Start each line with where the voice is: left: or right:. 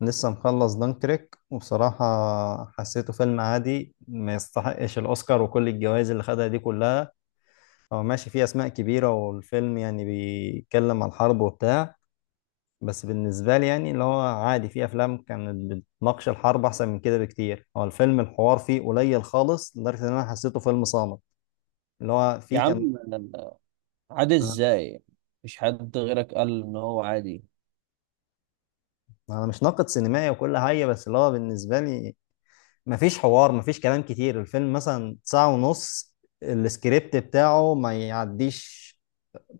left: لسه مخلص دانكريك وبصراحة حسيته فيلم عادي، ما يستحقش الأوسكار وكل الجوائز اللي خدها دي كلها. هو ماشي فيه أسماء كبيرة، والفيلم يعني بيتكلم عن الحرب وبتاع، بس بالنسبة لي يعني اللي هو عادي. فيه أفلام كانت بتناقش الحرب أحسن من كده بكتير. هو الفيلم الحوار فيه قليل خالص لدرجة إن أنا حسيته فيلم صامت. اللي هو
right: يا
left: فيه كان.
right: عم، عادي ازاي؟ مفيش حد غيرك قال ان هو عادي.
left: أنا مش ناقد سينمائي وكل حاجة، بس اللي هو بالنسبة لي مفيش حوار، مفيش كلام كتير. الفيلم مثلا ساعة ونص، السكريبت بتاعه ما يعديش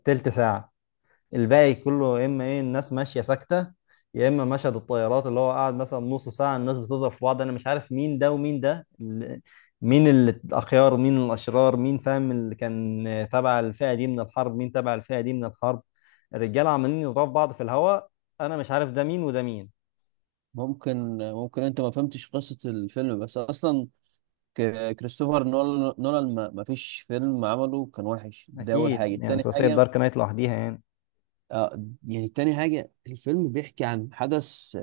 left: تلت ساعة. الباقي كله يا إما إيه الناس ماشية ساكتة، يا إما مشهد الطيارات اللي هو قاعد مثلا نص ساعة الناس بتضرب في بعض. أنا مش عارف مين ده ومين ده مين الأخيار مين الأشرار؟ مين فاهم اللي كان تبع الفئة دي من الحرب مين تبع الفئة دي من الحرب؟ الرجالة عمالين يضربوا في بعض في الهواء. أنا مش عارف ده مين وده مين.
right: ممكن انت ما فهمتش قصة الفيلم، بس اصلا كريستوفر نولان ما فيش فيلم عمله كان وحش. ده اول
left: أكيد
right: حاجة.
left: يعني
right: تاني
left: ثلاثية
right: حاجة،
left: دارك نايت لوحديها يعني.
right: يعني تاني حاجة، الفيلم بيحكي عن حدث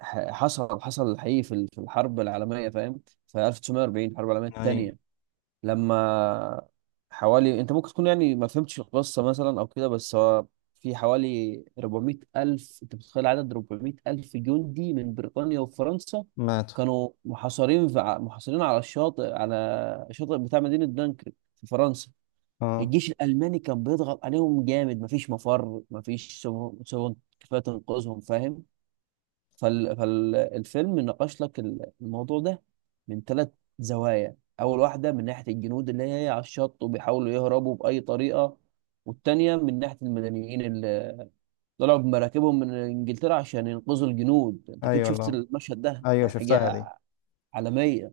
right: حصل حقيقي في الحرب العالمية، فاهم؟ في 1940، الحرب العالمية
left: يعني
right: التانية، لما حوالي، انت ممكن تكون يعني ما فهمتش القصه مثلا او كده، بس هو في حوالي 400 الف، انت بتتخيل عدد 400 الف جندي من بريطانيا وفرنسا
left: ماتوا.
right: كانوا محاصرين محاصرين على الشاطئ، على الشاطئ بتاع مدينه دانكرك في فرنسا.
left: اه.
right: الجيش الالماني كان بيضغط عليهم جامد، مفيش مفر، مفيش سفن كفايه تنقذهم، فاهم؟ فالفيلم ناقش لك الموضوع ده من ثلاث زوايا. اول واحده من ناحيه الجنود اللي هي على الشط وبيحاولوا يهربوا باي طريقه، والتانية من ناحيه المدنيين اللي طلعوا بمراكبهم من انجلترا عشان ينقذوا الجنود، انت كده
left: ايوه
right: شفت
left: والله،
right: المشهد ده،
left: ايوه شفتها دي.
right: حاجه عالميه،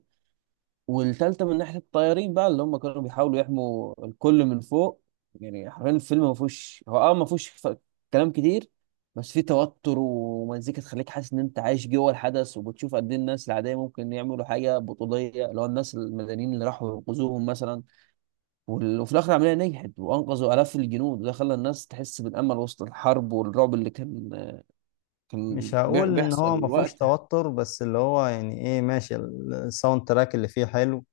right: والتالتة من ناحية الطيارين بقى اللي هم كانوا بيحاولوا يحموا الكل من فوق. يعني حرفيا الفيلم ما فيهوش، هو اه ما فيهوش ف- كلام كتير، بس فيه توتر ومزيكا تخليك حاسس ان انت عايش جوه الحدث، وبتشوف قد ايه الناس العادية ممكن يعملوا حاجة بطولية، اللي هو الناس المدنيين اللي راحوا ينقذوهم مثلا. وفي الآخر العملية نجحت وأنقذوا آلاف الجنود، وده خلى الناس تحس بالأمل وسط الحرب والرعب اللي كان
left: مش
right: كان
left: هقول ان هو
right: بيحصل
left: ما فيهوش
right: وقتها.
left: توتر، بس اللي هو يعني ايه ماشي الساوند تراك اللي فيه حلو.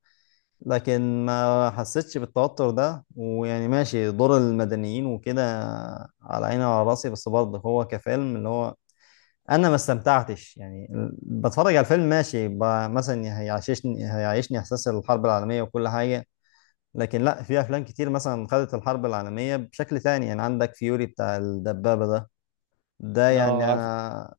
left: لكن ما حسيتش بالتوتر ده. ويعني ماشي دور المدنيين وكده على عيني وعلى راسي، بس برضه هو كفيلم اللي هو انا ما استمتعتش يعني بتفرج على الفيلم ماشي مثلا هيعيشني هيعيشني احساس الحرب العالميه وكل حاجه. لكن لا، في افلام كتير مثلا خدت الحرب العالميه بشكل تاني. يعني عندك فيوري بتاع الدبابه ده، ده يعني
right: اه، عارف.
left: انا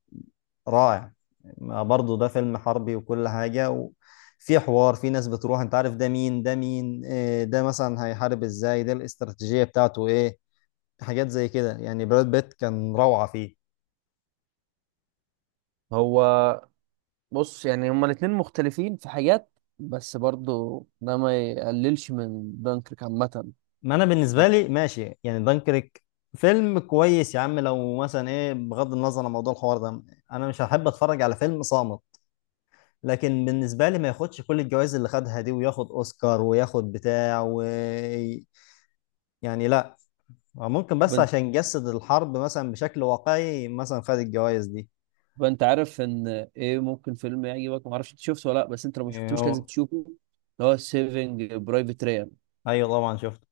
left: رائع. ما برضه ده فيلم حربي وكل حاجة وفي حوار. في ناس بتروح انت عارف ده مين ده مين إيه، ده مثلا هيحارب ازاي، ده الاستراتيجية بتاعته ايه، حاجات زي كده يعني. براد بيت كان روعة فيه.
right: هو بص، يعني هما الاتنين مختلفين في حاجات، بس برضو ده ما يقللش من دانكرك عامة.
left: ما انا بالنسبة لي ماشي يعني دانكريك فيلم كويس يا عم، لو مثلا ايه بغض النظر عن موضوع الحوار ده انا مش هحب اتفرج على فيلم صامت. لكن بالنسبة لي ما ياخدش كل الجوائز اللي خدها دي، وياخد اوسكار وياخد بتاع و... يعني لا. ممكن بس
right: بنت
left: عشان يجسد الحرب مثلا بشكل واقعي مثلا خد الجوائز دي.
right: بنت عارف ان ايه، ممكن فيلم يعجبك، ما اعرفش انت شفته ولا لا، بس انت لو ما
left: إيه
right: شفتوش لازم
left: هو؟
right: تشوفه، اللي هو سيفنج برايفت ريان.
left: ايوه طبعا شفته.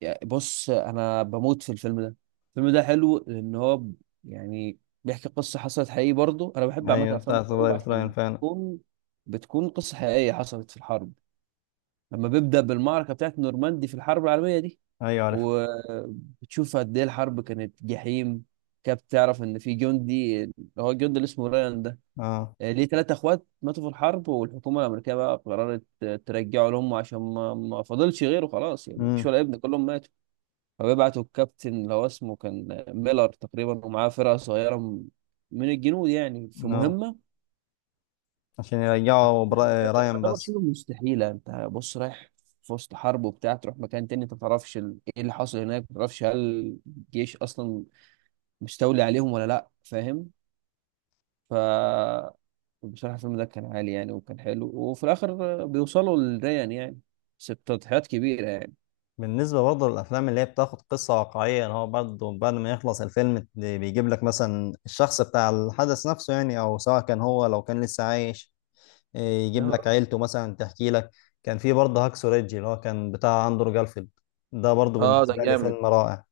right: يعني بص، انا بموت في الفيلم ده. الفيلم ده حلو لان هو يعني بيحكي قصة حصلت حقيقي. برضو انا بحب عامة
left: ايوه
right: افلام
left: بتاعت
right: الحروب
left: برايفت رايان
right: عشان
left: فعلا.
right: بتكون قصة حقيقية حصلت في الحرب، لما بيبدأ بالمعركة بتاعت نورماندي في الحرب العالمية دي،
left: ايوه عارف.
right: وبتشوف قد ايه الحرب كانت جحيم. كاب تعرف ان في جندي، اللي هو الجندي اللي اسمه رايان ده،
left: اه.
right: ليه ثلاثة اخوات ماتوا في الحرب، والحكومة الامريكية بقى قررت ترجعه لهم عشان ما فاضلش غيره، خلاص يعني مفيش
left: امم.
right: ولا ابن، كلهم ماتوا. فبيبعتوا الكابتن اللي هو اسمه كان ميلر تقريبا، ومعاه فرقة صغيرة من الجنود يعني في
left: اه.
right: مهمة
left: عشان يرجعوا
right: ده
left: رايان
right: يعتبر
left: بس.
right: شبه مستحيلة. انت بص رايح في وسط حرب وبتاع، تروح مكان تاني انت ما تعرفش ايه اللي حصل هناك، ما تعرفش هل الجيش اصلا مش تولي عليهم ولا لا، فاهم؟ ف بصراحة الفيلم ده كان عالي يعني، وكان حلو، وفي الآخر بيوصلوا للريان يعني، بس بتضحيات كبيرة يعني.
left: بالنسبه برضه للافلام اللي هي بتاخد قصه واقعيه، اللي هو برضه بعد ما يخلص الفيلم اللي بيجيب لك مثلا الشخص بتاع الحدث نفسه، يعني او سواء كان هو لو كان لسه عايش إيه، يجيب لك
right: اه.
left: عيلته مثلا تحكي لك. كان في برضه هاكسو ريدج اللي هو كان بتاع اندرو جارفيلد، ده برضه
right: ده
left: بالنسبه لي
right: جامد.
left: فيلم رائع.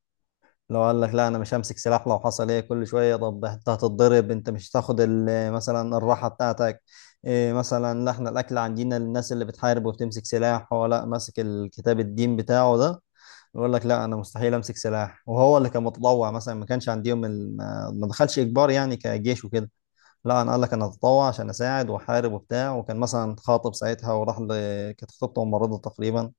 left: لو قال لك لا انا مش همسك سلاح، لو حصل ايه كل شويه، طب انت هتتضرب، انت مش هتاخد مثلا الراحه بتاعتك إيه، مثلا لا احنا الاكل عندنا للناس اللي بتحارب وبتمسك سلاح. هو لا، ماسك الكتاب الدين بتاعه ده، يقول لك لا انا مستحيل امسك سلاح. وهو اللي كان متطوع مثلا، ما كانش عندهم ما دخلش اجبار يعني كجيش وكده. لا انا قال لك انا اتطوع عشان اساعد واحارب وبتاع. وكان مثلا خاطب ساعتها وراح كانت خطيبته ممرضه تقريبا.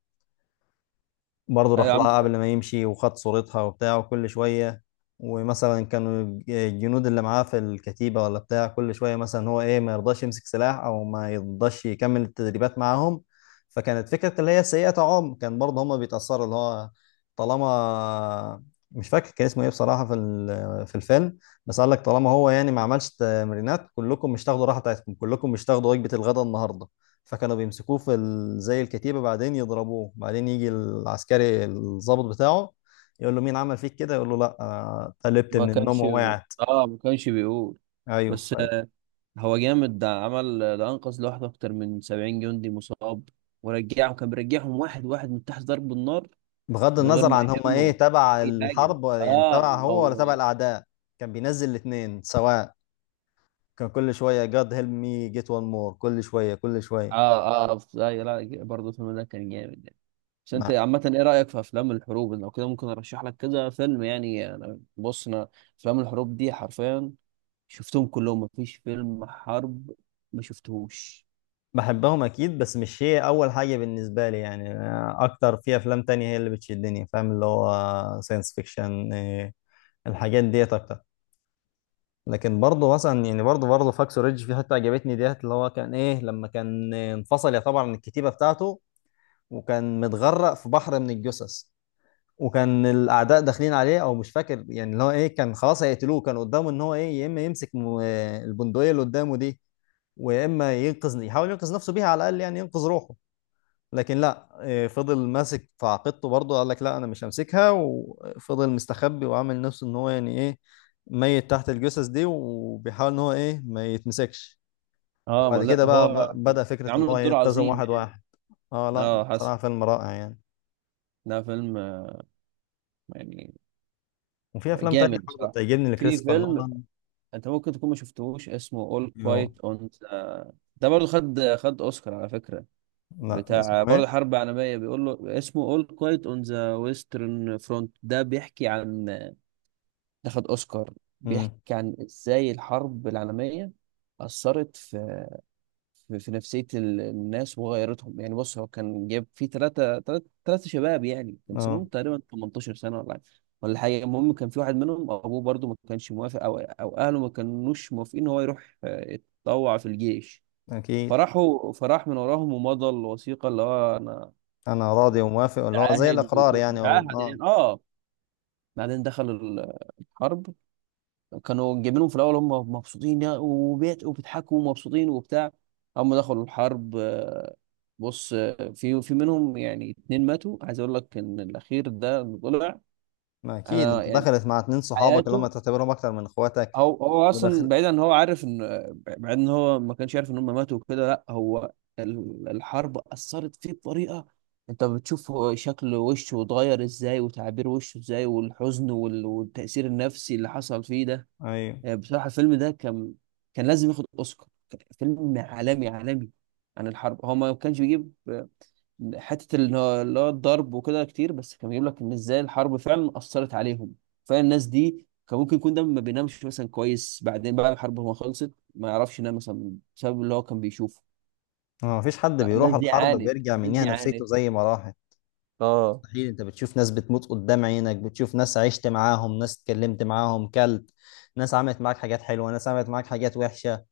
left: برضه
right: أيوة يا
left: راح
right: عم.
left: لها قبل ما يمشي وخد صورتها وبتاع. وكل شوية ومثلا كانوا الجنود اللي معاه في الكتيبة ولا بتاع كل شوية مثلا هو إيه ما يرضاش يمسك سلاح أو ما يرضاش يكمل التدريبات معاهم. فكانت فكرة اللي هي سيئة. عم كان برضه هما بيتأثروا اللي هو طالما، مش فاكر كان اسمه إيه بصراحة في في الفيلم، بس قال لك طالما هو يعني ما عملش تمرينات كلكم مش تاخدوا راحة بتاعتكم، كلكم مش تاخدوا وجبة الغداء النهاردة. فكانوا بيمسكوه في زي الكتيبة بعدين يضربوه، بعدين يجي العسكري الضابط بتاعه يقول له مين عمل فيك كده، يقول له لا قلبت
right: ما
left: من النوم
right: كانش
left: ووقعت.
right: اه ما كانش بيقول،
left: ايوه.
right: بس هو جامد، ده عمل، ده أنقذ لوحده أكتر من 70 جندي مصاب ورجعهم، كان بيرجعهم واحد واحد من تحت ضرب النار،
left: فبغض
right: من غير
left: النظر
right: ما
left: عن هم ايه
right: يهمه
left: تبع
right: أي حاجة.
left: الحرب يعني
right: اه.
left: تبع هو ولا
right: هو.
left: تبع الاعداء. كان بينزل الاثنين سواء. كان كل شوية جاد هيلب مي، جيت وان مور، كل شوية كل شوية.
right: اه، اه، لا، لا، برضه الفيلم ده كان جامد. بس انت
left: مع-
right: عامة ايه رأيك في افلام الحروب؟ لو كده ممكن ارشح لك كذا فيلم يعني. انا بص، انا افلام الحروب دي حرفيا شفتهم كلهم، مفيش فيلم حرب ما شفتهوش.
left: بحبهم اكيد، بس مش هي اول حاجة بالنسبة لي. يعني اكتر في افلام تانية هي اللي بتشدني، فاهم؟ اللي هو ساينس فيكشن، الحاجات ديت اكتر. لكن برضه مثلا يعني برضه فاكس ريدج في حته عجبتني ديت، اللي هو كان ايه لما كان انفصل يعتبر عن الكتيبه بتاعته وكان متغرق في بحر من الجثث. وكان الاعداء داخلين عليه، او مش فاكر، يعني اللي هو ايه كان خلاص هيقتلوه. كان قدامه ان هو ايه يا اما يمسك البندقيه اللي قدامه دي ويا اما ينقذ، يحاول ينقذ نفسه بيها على الاقل، يعني ينقذ روحه. لكن لا إيه، فضل ماسك في عقيدته. برضه قال لك لا انا مش همسكها. وفضل مستخبي وعامل نفسه ان هو يعني ايه ميت تحت الجثث دي، وبيحاول ان هو ايه ما يتمسكش.
right: اه. ما
left: وبعد
right: لا،
left: كده بقى
right: هو
left: بقى بدأ فكرة ان
right: عامل
left: هو
right: الدور
left: ينتزم
right: عظيم
left: واحد
right: يعني.
left: واحد. اه لا
right: اه، حسن.
left: بصراحة فيلم رائع يعني.
right: ده فيلم يعني
left: وفي افلام تانية
right: جامد
left: برضه
right: بصراحة.
left: بتعجبني
right: في
left: لكريستوفر
right: فيلم
left: نولان.
right: انت ممكن تكون ما شفتهوش، اسمه All
left: يو-
right: Quiet on the-، ده برضه خد اوسكار على فكرة،
left: لا
right: بتاع
left: اسمه
right: برضه
left: ايه؟
right: حرب عالمية، بيقول له اسمه All Quiet on the Western Front. ده بيحكي عن، ده خد اوسكار،
left: امم.
right: بيحكي عن ازاي الحرب العالميه اثرت في نفسيه الناس وغيرتهم. يعني بص، هو كان جايب فيه ثلاثه شباب يعني كان
left: اه
right: سنهم تقريبا 18 سنه ولا حاجه. المهم كان في واحد منهم ابوه برضه ما كانش موافق، او اهله ما كانوش موافقين ان هو يروح يتطوع في الجيش.
left: اكيد.
right: فراح من وراهم ومضى الوثيقه اللي هو، انا
left: انا راضي وموافق اللي هو زي
right: متعاهد
left: الاقرار
right: وكنت
left: يعني وال...
right: متعاهد
left: اه
right: يعني، اه. بعدين دخل الحرب. كانوا جايبينهم في الاول، هم مبسوطين، وبيت وبيضحكوا، ومبسوطين وبتاع. هم دخلوا الحرب. بص، في منهم يعني اتنين ماتوا، عايز اقول لك ان الاخير ده اللي طلع.
left: ما اكيد
right: انا
left: انت
right: يعني
left: دخلت مع اتنين صحابك اللي هم
right: حياته،
left: تعتبرهم اكتر من اخواتك.
right: هو اصلا بعيد ان هو عارف ان، بعيد ان هو ما كانش عارف ان هم ماتوا وكده، لا، هو الحرب اثرت فيه بطريقه، انت بتشوف هو شكل وشه اتغير ازاي، وتعابير وشه ازاي، والحزن والتاثير النفسي اللي حصل فيه ده.
left: ايوه.
right: بصراحة الفيلم ده كان لازم ياخد أوسكار. كان فيلم عالمي، عالمي عن الحرب. هو ما كانش بيجيب حتة اللي هو الضرب وكده كتير، بس كان بيجيب لك إن إزاي الحرب فعلا أثرت عليهم. فعلا الناس دي كان ممكن يكون ده ما بينامش مثلا كويس بعدين، بعد الحرب ما خلصت ما يعرفش ينام مثلا بسبب اللي هو كان بيشوفه.
left: ما فيش حد
right: لا،
left: بيروح
right: الناس دي
left: الحرب
right: عانت،
left: بيرجع
right: الناس
left: منيها
right: دي
left: نفسيته
right: عانت.
left: زي ما راحت.
right: اه.
left: مستحيل. انت بتشوف ناس بتموت قدام عينك، بتشوف ناس عشت معاهم، ناس اتكلمت معاهم، كلت ناس عملت معاك حاجات حلوة، ناس عملت معاك حاجات وحشة.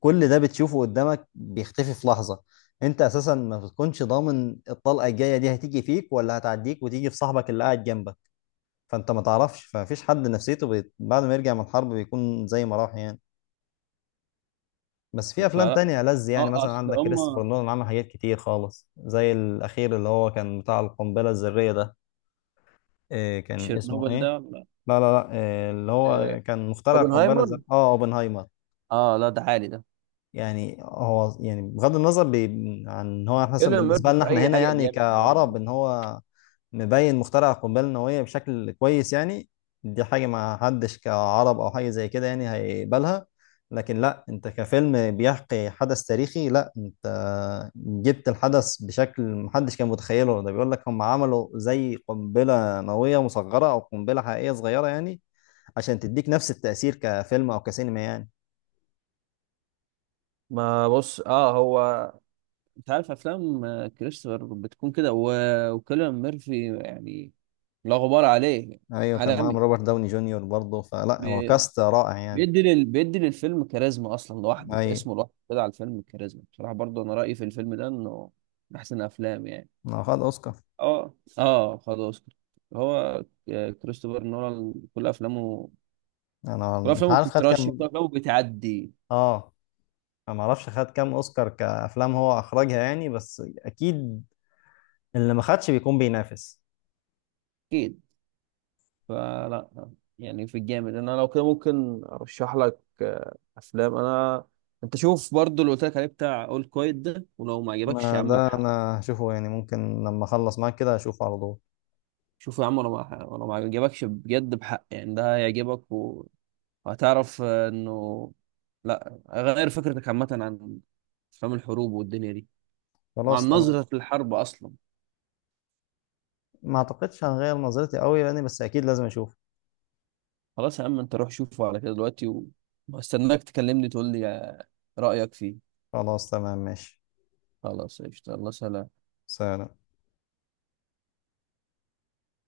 left: كل ده بتشوفه قدامك بيختفي في لحظة. انت اساسا ما بتكونش ضامن الطلقة الجاية دي هتيجي فيك ولا هتعديك وتيجي في صاحبك اللي قاعد جنبك. فانت ما تعرفش، فمفيش حد نفسيته بعد ما يرجع من الحرب بيكون زي ما راح يعني. بس في افلام
right: فلا.
left: تانية ألذ يعني،
right: اه،
left: مثلا
right: اصل
left: عندك
right: هم
left: كريستوفر نولان عمل حاجات كتير خالص زي الاخير اللي هو كان بتاع القنبله الذريه ده. إيه كان اسمه
right: تشيرنوبل
left: ايه؟
right: ده لا.
left: لا لا لا إيه اللي
right: آه،
left: هو كان مخترع القنبله
right: اوبنهايمر.
left: الذريه، اه اوبنهايمر.
right: اه لا، ده عالي ده.
left: يعني هو يعني بغض النظر عن ان هو مثلا
right: كيليان
left: بالنسبه
right: ميرفي
left: لنا
right: في
left: احنا
right: اي
left: هنا
right: حاجه
left: يعني
right: جامد
left: كعرب
right: برضه.
left: ان هو مبين مخترع القنبله النوويه بشكل كويس يعني. دي حاجه ما حدش كعرب او حاجه زي كده يعني هيقبلها. لكن لا، انت كفيلم بيحكي حدث تاريخي، لا انت جبت الحدث بشكل محدش كان متخيله. ده بيقول لك هم عملوا زي قنبله نوويه مصغره او قنبله حقيقيه صغيره يعني عشان تديك نفس التاثير كفيلم او كسينما يعني.
right: ما بص، اه، هو انت عارف افلام كريستوفر بتكون كده، وكيليان ميرفي يعني لا غبار عليه.
left: ايوه كان معاهم
right: عالمي.
left: روبرت داوني جونيور برضه، فلا هو
right: بي-
left: كاست رائع يعني.
right: بيدي للفيلم كاريزما. اصلا لوحده
left: ايوه
right: اسمه لوحده كده على الفيلم كاريزما بصراحه. برضه انا رايي في الفيلم ده انه من احسن افلام يعني.
left: ما هو خد اوسكار.
right: اه، اه، خلاص. هو كريستوفر نولان كل افلامه،
left: انا
right: كل
left: مش
right: افلامه
left: عارف خد
right: بتترشح، كل
left: كام.
right: افلامه بتعدي.
left: اه. انا ما اعرفش خد كام اوسكار كافلام هو اخرجها يعني، بس اكيد اللي ما خدش بيكون بينافس.
right: اكيد. فلا يعني في الجامد، انا لو كده ممكن ارشح لك افلام. انا انت شوف برضو اللي قلت لك عليه، بتاع اول كويت ده، ولو ما عجبكش يا
left: ما
right: عم
left: ده
right: بحق.
left: انا هشوفه، يعني ممكن لما اخلص معاك كده هشوفه على طول.
right: شوف يا عم، لو ما عجبكش بجد بحق يعني، ده هيعجبك، وهتعرف انه، لا، غير فكرتك عامة عن افلام الحروب والدنيا دي،
left: خلاص
right: وعن
left: تمام.
right: نظرة الحرب اصلا.
left: ما اعتقدش هغير نظرتي قوي يعني، بس اكيد لازم اشوفه.
right: خلاص يا عم، انت روح شوفه على كده دلوقتي، واستناك تكلمني تقول لي رأيك فيه.
left: خلاص تمام ماشي.
right: خلاص قشطة. الله سلام.
left: سلام.